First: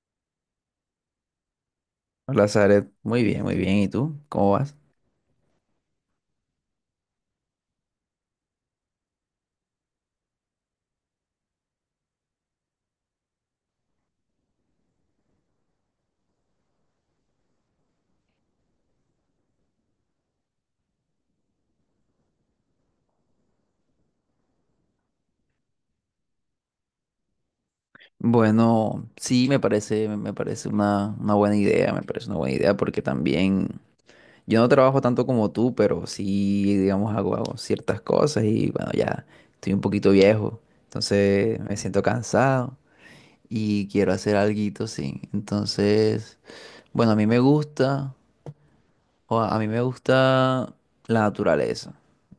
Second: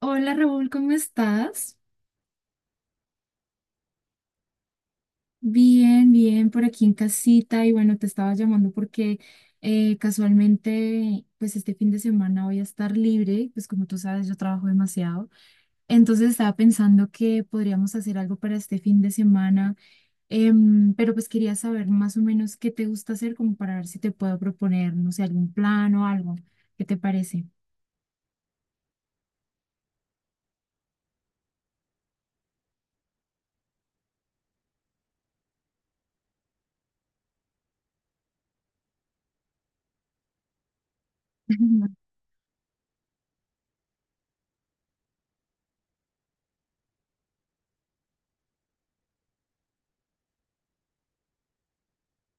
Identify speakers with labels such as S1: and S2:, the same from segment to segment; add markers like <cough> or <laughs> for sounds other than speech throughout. S1: Hola Raúl, ¿cómo estás?
S2: Hola, Zaret. Muy bien, muy bien. ¿Y tú? ¿Cómo vas?
S1: Bien, bien, por aquí en casita y bueno, te estaba llamando porque casualmente pues este fin de semana voy a estar libre, pues como tú sabes yo trabajo demasiado, entonces estaba pensando que podríamos hacer algo para este fin de semana, pero pues quería saber más o menos qué te gusta hacer como para ver si te puedo proponer, no sé, algún plan o algo, ¿qué te parece?
S2: Bueno, sí, me parece una buena idea, me parece una buena idea porque también yo no trabajo tanto como tú, pero sí, digamos, hago ciertas cosas y bueno, ya estoy un poquito viejo, entonces me
S1: <laughs>
S2: siento cansado y quiero hacer alguito, sí. Entonces, bueno, a mí me gusta. O a mí me gusta la naturaleza.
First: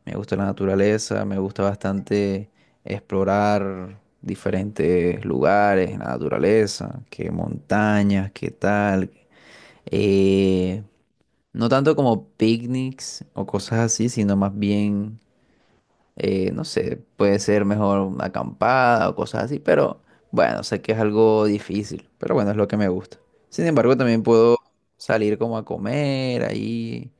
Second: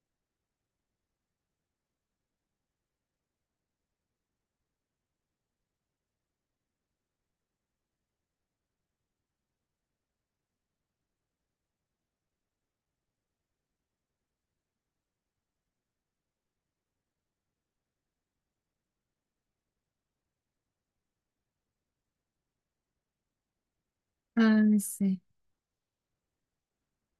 S2: Me gusta la naturaleza, me gusta bastante explorar diferentes lugares en la naturaleza, que montañas, qué tal. Eh, no tanto como picnics o cosas así, sino más bien, no sé, puede ser mejor una acampada o cosas así, pero bueno, sé que es algo difícil, pero bueno, es lo que me gusta. Sin embargo, también puedo
S1: Ah, sí.
S2: salir como a comer ahí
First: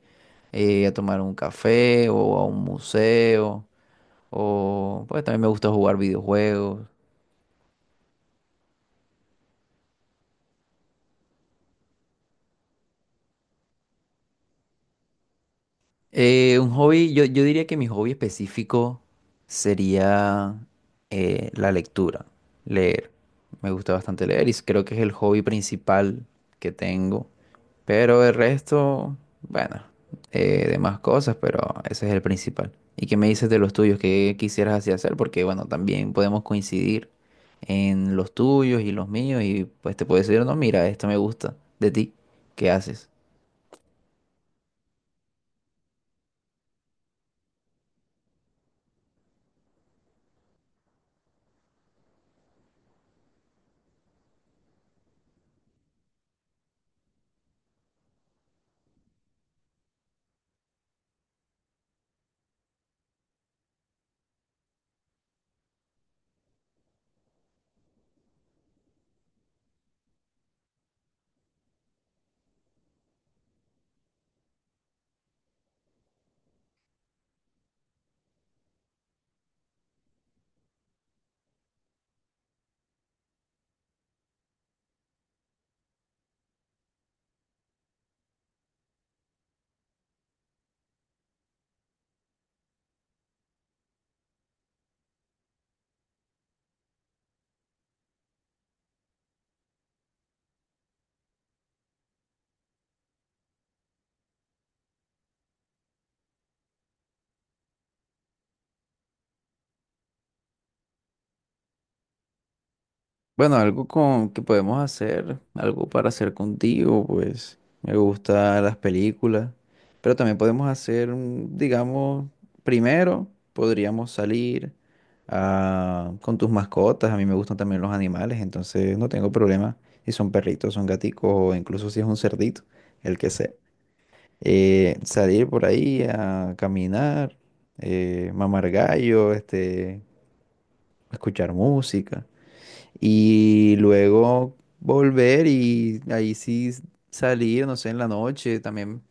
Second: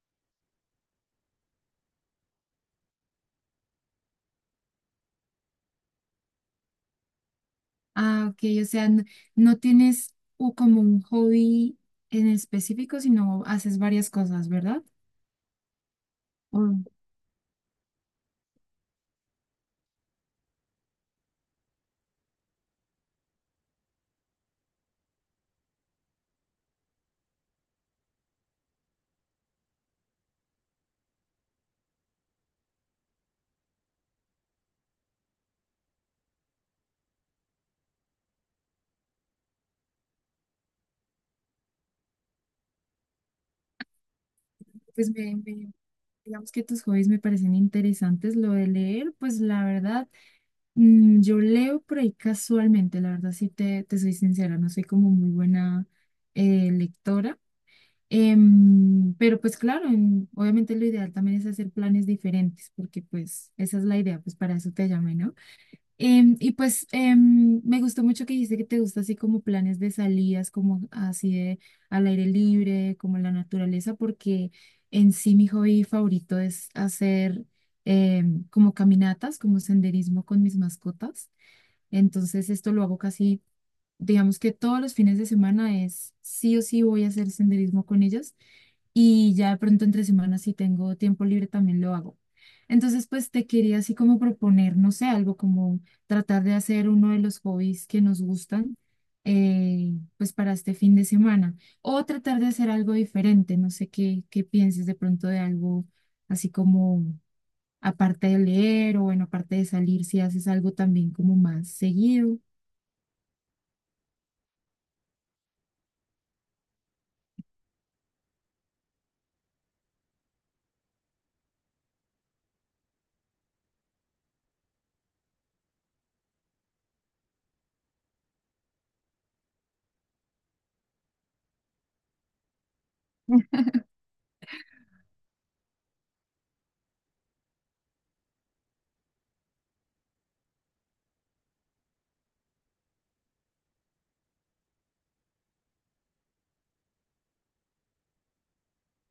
S2: a tomar un café o a un museo, o pues también me gusta jugar videojuegos.
S1: Ah, ok, o sea, no, no tienes como un hobby en específico, sino haces varias cosas, ¿verdad?
S2: Un
S1: Mm.
S2: hobby, yo diría que mi hobby específico sería la lectura, leer. Me gusta bastante leer y creo que es el hobby principal que tengo. Pero el resto, bueno, demás cosas, pero ese es el principal. ¿Y qué me dices de los tuyos? ¿Qué quisieras así hacer? Porque, bueno, también podemos coincidir en los tuyos y los míos y pues te puedo decir, no, mira, esto me gusta de ti. ¿Qué haces?
S1: Pues digamos que tus hobbies me parecen interesantes. Lo de leer, pues la verdad, yo leo por ahí casualmente, la verdad, sí te soy sincera, no soy como muy buena lectora. Pero pues claro, obviamente lo ideal también es hacer planes diferentes, porque pues esa es la idea, pues para eso te llamé, ¿no? Y pues me gustó mucho que dijiste que te gusta así como planes de salidas, como así de al aire libre, como en la naturaleza, porque en sí mi hobby favorito es hacer como caminatas, como senderismo con mis mascotas. Entonces esto lo hago casi, digamos que todos los fines de semana es sí o sí voy a hacer senderismo con ellas y ya de pronto entre semanas si tengo tiempo libre también lo hago. Entonces, pues te quería así como proponer, no sé, algo como tratar de hacer uno de los hobbies que nos gustan, pues para este fin de semana, o tratar de hacer algo diferente, no sé qué, qué pienses de pronto de algo así como aparte de leer o bueno, aparte de salir, si haces algo también como más seguido.
S2: Bueno, algo con que podemos hacer, algo para hacer contigo, pues me gustan las películas, pero también podemos hacer, digamos, primero podríamos salir ah, con tus mascotas. A mí me gustan también los animales, entonces no tengo problema si son perritos, son gaticos o incluso si es un cerdito, el que sea. Salir por ahí a caminar, mamar gallo, este, escuchar música y luego volver y ahí sí salir, no sé, en la noche también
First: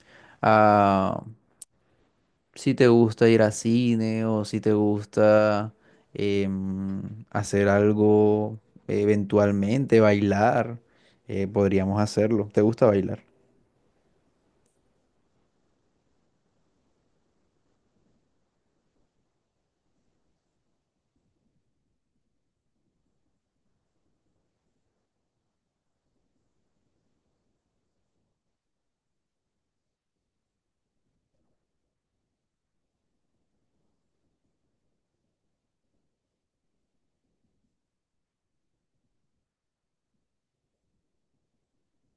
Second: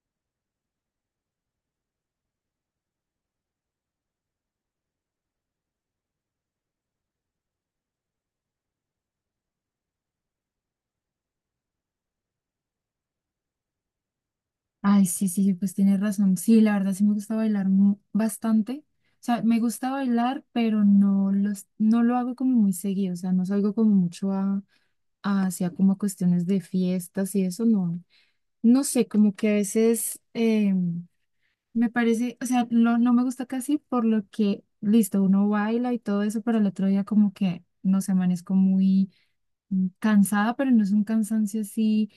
S2: si te gusta ir a cine o si te gusta hacer algo eventualmente, bailar, podríamos hacerlo. ¿Te gusta bailar?
S1: Ay, sí, sí, pues tienes razón. Sí, la verdad sí me gusta bailar bastante. O sea, me gusta bailar, pero no los, no lo hago como muy seguido. O sea, no salgo como mucho a, hacia como cuestiones de fiestas y eso, no. No sé, como que a veces me parece, o sea, no, no me gusta casi por lo que, listo, uno baila y todo eso, pero el otro día como que, no sé, amanezco muy cansada, pero no es un cansancio así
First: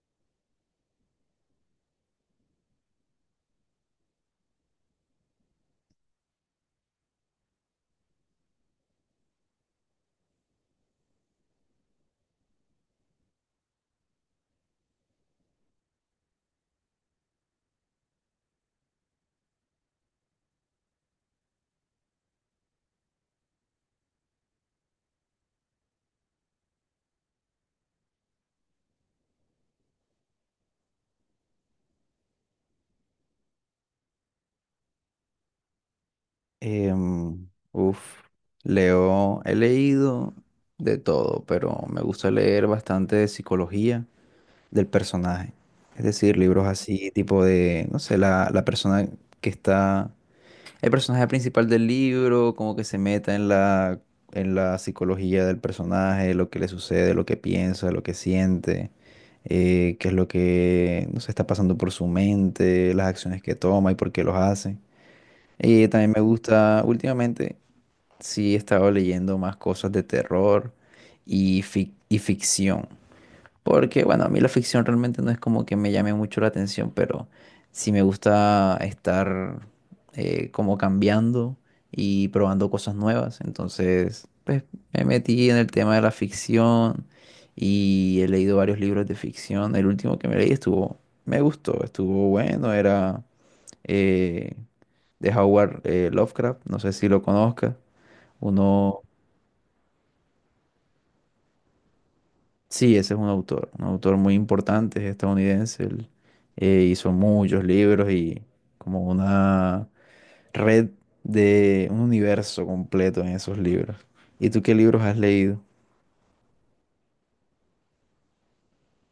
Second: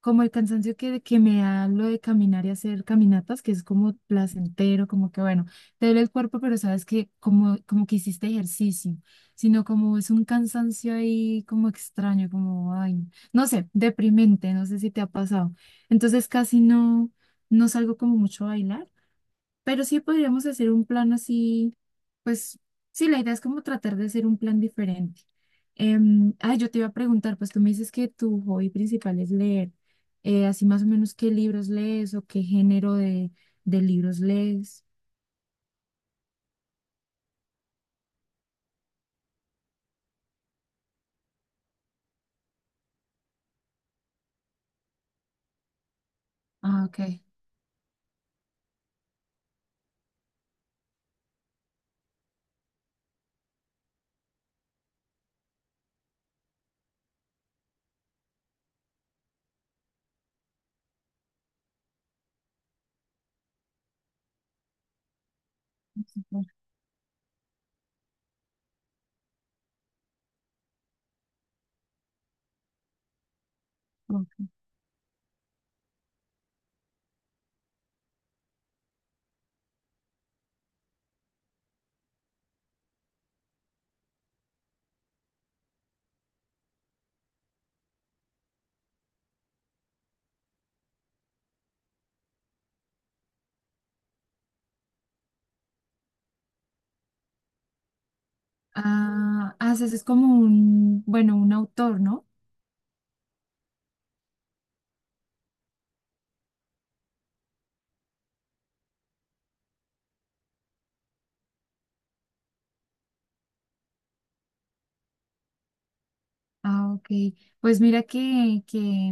S1: como el cansancio que me da lo de caminar y hacer caminatas, que es como placentero, como que bueno, te duele el cuerpo, pero sabes que como, como que hiciste ejercicio, sino como es un cansancio ahí como extraño, como, ay, no sé, deprimente, no sé si te ha pasado. Entonces casi no, no salgo como mucho a bailar pero sí podríamos hacer un plan así, pues sí, la idea es como tratar de hacer un plan diferente. Ah, yo te iba a preguntar, pues tú me dices que tu hobby principal es leer. Así más o menos qué libros lees o qué género de libros lees.
S2: Em, uf, Leo, he leído de todo, pero me gusta leer bastante de psicología del personaje. Es decir, libros
S1: Ah, ok.
S2: así, tipo de, no sé, la persona que está el personaje principal del libro, como que se meta en la psicología del personaje, lo que le sucede, lo que piensa, lo que siente, qué es lo que no sé, está pasando por su mente, las acciones que toma y por qué los hace. Y también me gusta, últimamente sí he estado leyendo más cosas de terror y, y ficción. Porque, bueno, a mí la
S1: Ok.
S2: ficción realmente no es como que me llame mucho la atención, pero sí me gusta estar como cambiando y probando cosas nuevas. Entonces, pues me metí en el tema de la ficción y he leído varios libros de ficción. El último que me leí estuvo, me gustó, estuvo bueno, era eh, de Howard Lovecraft, no sé si lo conozcas, uno.
S1: Ah, haces es como un, bueno, un autor, ¿no?
S2: Sí, ese es un autor muy importante, es estadounidense. Él hizo muchos libros y como una red de un universo completo en esos libros. ¿Y tú qué libros has leído?
S1: Ah, ok. Pues mira que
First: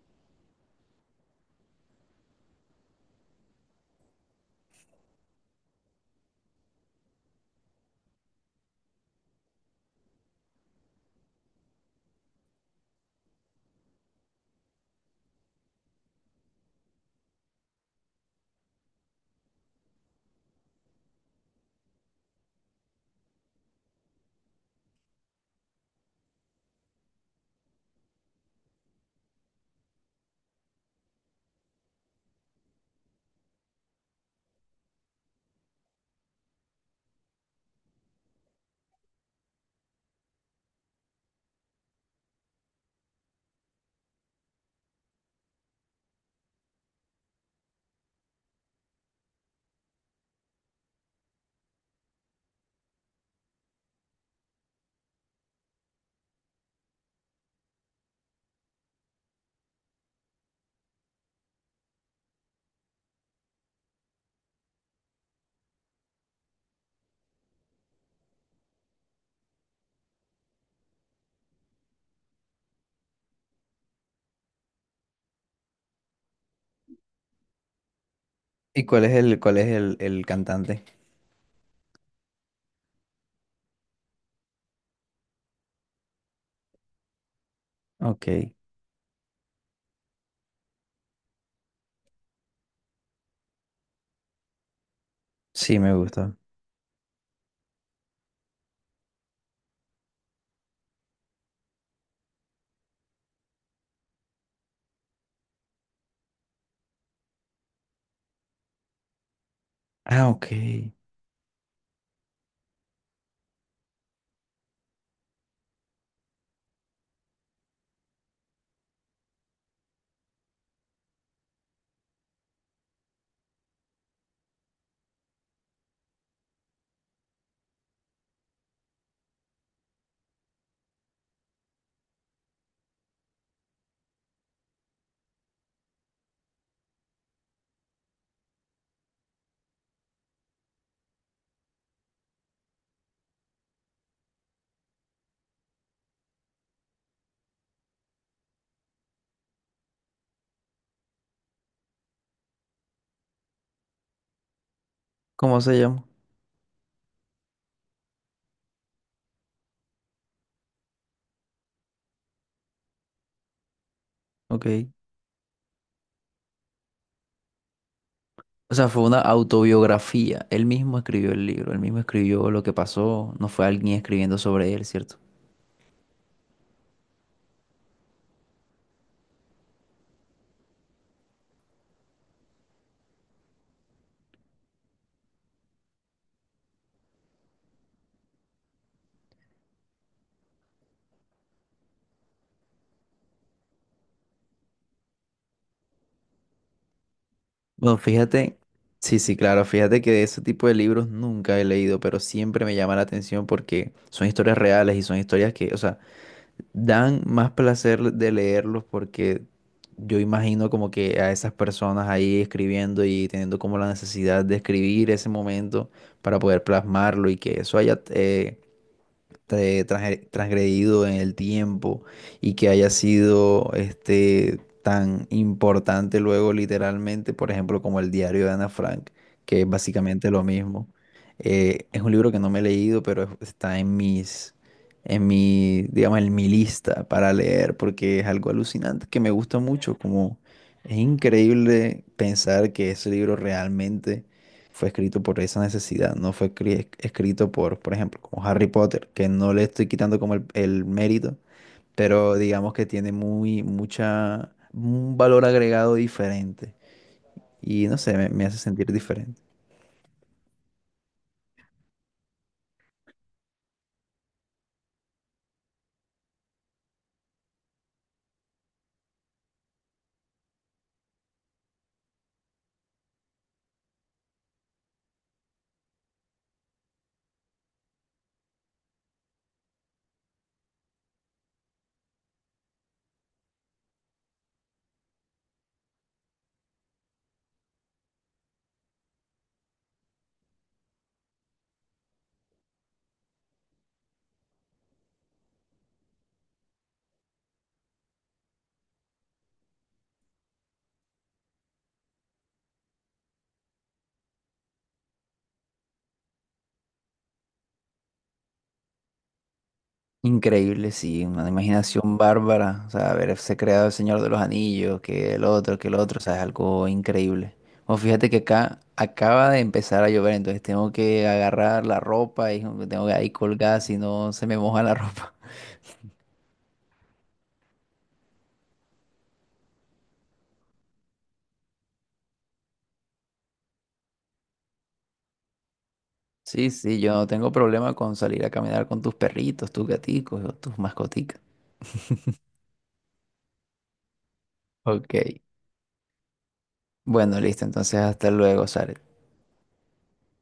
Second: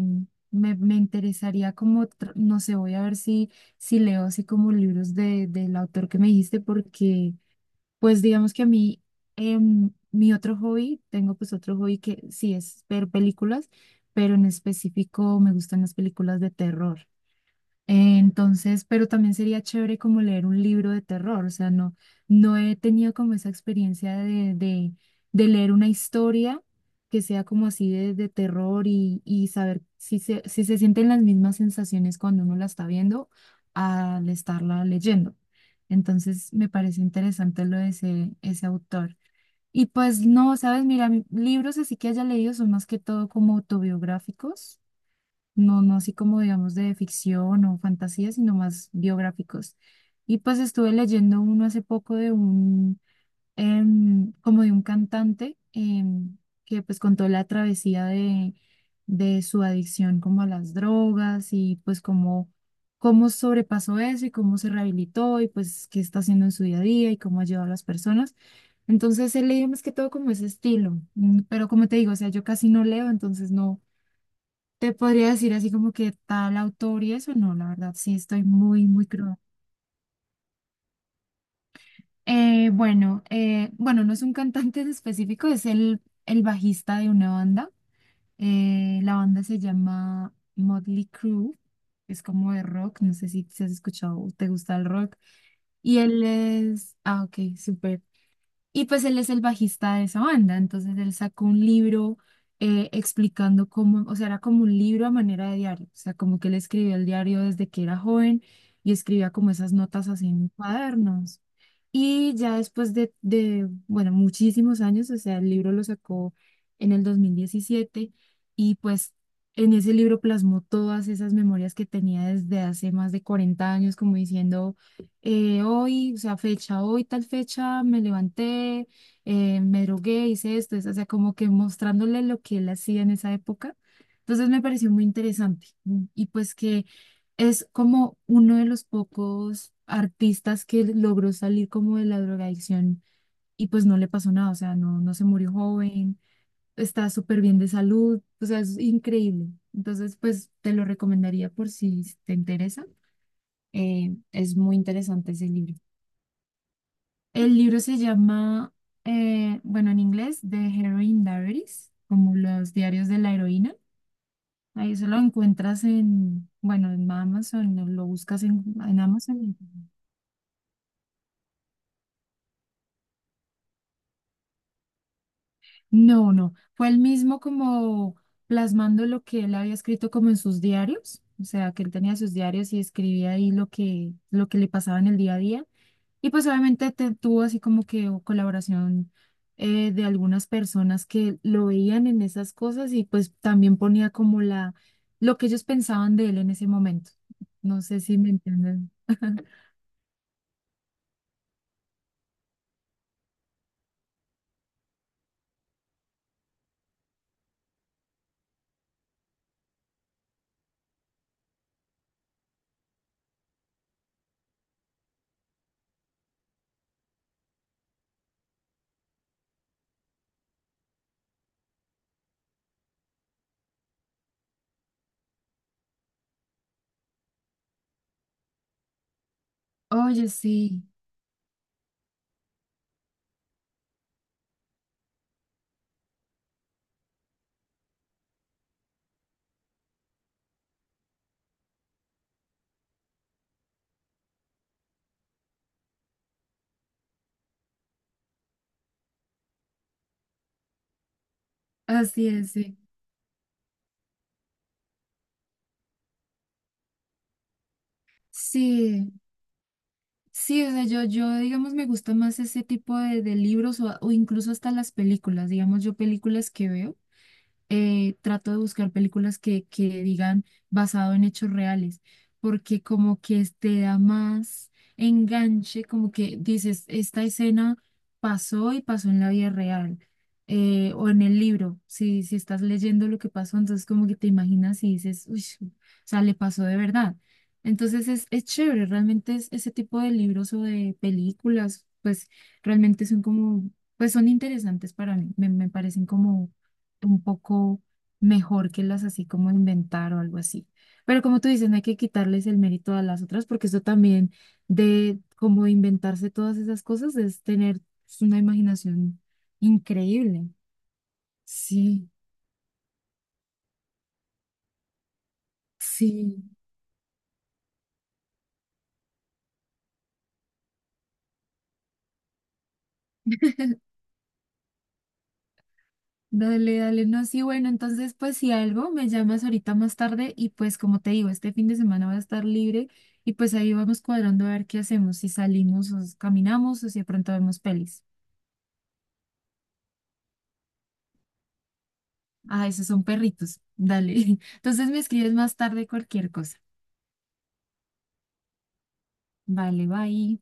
S1: me interesaría como, no sé, voy a ver si, si leo así como libros de, del autor que me dijiste, porque pues digamos que a mí, mi otro hobby, tengo pues otro hobby que sí es ver películas, pero en específico me gustan las películas de terror. Entonces, pero también sería chévere como leer un libro de terror, o sea, no, no he tenido como esa experiencia de leer una historia que sea como así de terror y saber si se, si se sienten las mismas sensaciones cuando uno la está viendo al estarla leyendo. Entonces, me parece interesante lo de ese, ese autor. Y pues no, sabes, mira, libros así que haya leído son más que todo como autobiográficos no, no así como digamos de ficción o fantasía, sino más biográficos. Y pues estuve leyendo uno hace poco de un, como de un cantante que pues contó la travesía de su adicción como a las drogas y pues cómo, cómo sobrepasó eso y cómo se rehabilitó y pues qué está haciendo en su día a día y cómo ayuda a las personas. Entonces he leído más que todo como ese estilo, pero como te digo, o sea, yo casi no leo, entonces no. Te podría decir así como que tal autor y eso, no, la verdad, sí estoy
S2: ¿Y
S1: muy, muy cruda.
S2: cuál es el cantante?
S1: Bueno, bueno, no es un cantante en específico, es el bajista de una banda.
S2: Ok,
S1: La banda se llama Motley Crue, es como de rock, no sé si, si has escuchado, o te gusta el rock.
S2: sí, me
S1: Y él
S2: gusta.
S1: es, ah, ok, súper. Y pues él es el bajista de esa banda, entonces él sacó un libro explicando cómo, o sea, era como un libro a manera de diario, o sea, como que él escribió el diario desde que era joven y escribía como esas notas así
S2: Ah,
S1: en
S2: ok.
S1: cuadernos. Y ya después de, bueno, muchísimos años, o sea, el libro lo sacó en el 2017 y pues en ese libro plasmó todas esas memorias que tenía desde hace más de 40 años, como diciendo hoy, o sea, fecha, hoy tal fecha me levanté, me drogué, hice esto, eso, o sea, como que mostrándole lo que él hacía en esa época. Entonces me pareció muy interesante y pues que es como uno de los pocos artistas que logró salir como de la drogadicción y pues no le pasó nada, o sea, no, no se murió joven, está súper bien de salud, o sea, es increíble. Entonces, pues te lo recomendaría por si te interesa. Es muy interesante ese
S2: ¿Cómo
S1: libro.
S2: se llama?
S1: El libro se llama, bueno, en inglés, The Heroine Diaries, como los diarios de la heroína. Ahí
S2: Ok.
S1: eso lo encuentras en, bueno, en Amazon, lo buscas
S2: O sea,
S1: en
S2: fue una
S1: Amazon.
S2: autobiografía. Él mismo escribió el libro, él mismo escribió lo que pasó, no fue alguien escribiendo sobre él, ¿cierto?
S1: No, no, fue el mismo como plasmando lo que él había escrito como en sus diarios, o sea, que él tenía sus diarios y escribía ahí lo que le pasaba en el día a día. Y pues obviamente tuvo así como que o colaboración de algunas personas que lo veían en esas cosas y pues también ponía como la, lo que ellos pensaban de él en ese momento. No
S2: Bueno,
S1: sé si me
S2: fíjate,
S1: entienden.
S2: sí, sí,
S1: <laughs>
S2: claro, fíjate que de ese tipo de libros nunca he leído, pero siempre me llama la atención porque son historias reales y son historias que, o sea, dan más placer de leerlos porque yo imagino como que a esas personas ahí escribiendo y teniendo como la necesidad de escribir ese momento para poder plasmarlo y que eso haya, transgredido en el tiempo y que haya sido este tan importante luego literalmente, por ejemplo, como el diario de Ana Frank, que es
S1: Oye,
S2: básicamente lo
S1: sí,
S2: mismo. Es un libro que no me he leído, pero está en mis, en mi, digamos, en mi lista para leer, porque es algo alucinante que me gusta mucho, como es increíble pensar que ese libro realmente fue escrito por esa necesidad, no fue escrito por ejemplo, como Harry Potter, que no le estoy quitando como el mérito,
S1: así
S2: pero
S1: es,
S2: digamos
S1: sí.
S2: que tiene muy, mucha, un valor agregado diferente. Y no sé, me hace sentir
S1: Sí,
S2: diferente.
S1: sí, o sea, yo, digamos, me gusta más ese tipo de libros o incluso hasta las películas, digamos, yo películas que veo. Eh, trato de buscar películas que digan basado en hechos reales, porque como que te da más enganche, como que dices, esta escena pasó y pasó en la vida real, o en el libro, si, si estás leyendo lo que pasó, entonces como que te imaginas y dices, uy, o sea, le pasó de verdad. Entonces es chévere, realmente es, ese tipo de libros o de películas, pues realmente son como, pues son interesantes para mí, me parecen como un poco mejor que las así como inventar o algo así. Pero como tú dices, no hay que quitarles el mérito a las otras porque eso también de como inventarse todas esas cosas es tener pues, una imaginación increíble.
S2: Increíble, sí, una
S1: Sí,
S2: imaginación bárbara, o sea, haberse creado el Señor de los Anillos, que el otro, o sea,
S1: sí.
S2: es algo increíble. Bueno, fíjate que acá acaba de empezar a llover, entonces tengo que agarrar la ropa y tengo que ahí colgar si no se me moja la <laughs> ropa.
S1: Dale, dale, no, sí, bueno, entonces pues si algo me llamas ahorita más tarde y pues como te digo, este fin de semana va a estar libre y pues ahí vamos cuadrando a ver qué hacemos, si salimos o
S2: Sí,
S1: caminamos o si
S2: sí,
S1: de
S2: yo no
S1: pronto
S2: tengo
S1: vemos
S2: problema
S1: pelis.
S2: con salir a caminar con tus perritos, tus gaticos o tus mascoticas.
S1: Ah, esos son perritos. Dale. <laughs> Entonces me
S2: Ok.
S1: escribes más tarde cualquier cosa.
S2: Bueno, listo, entonces hasta luego, Saret.
S1: Vale, bye.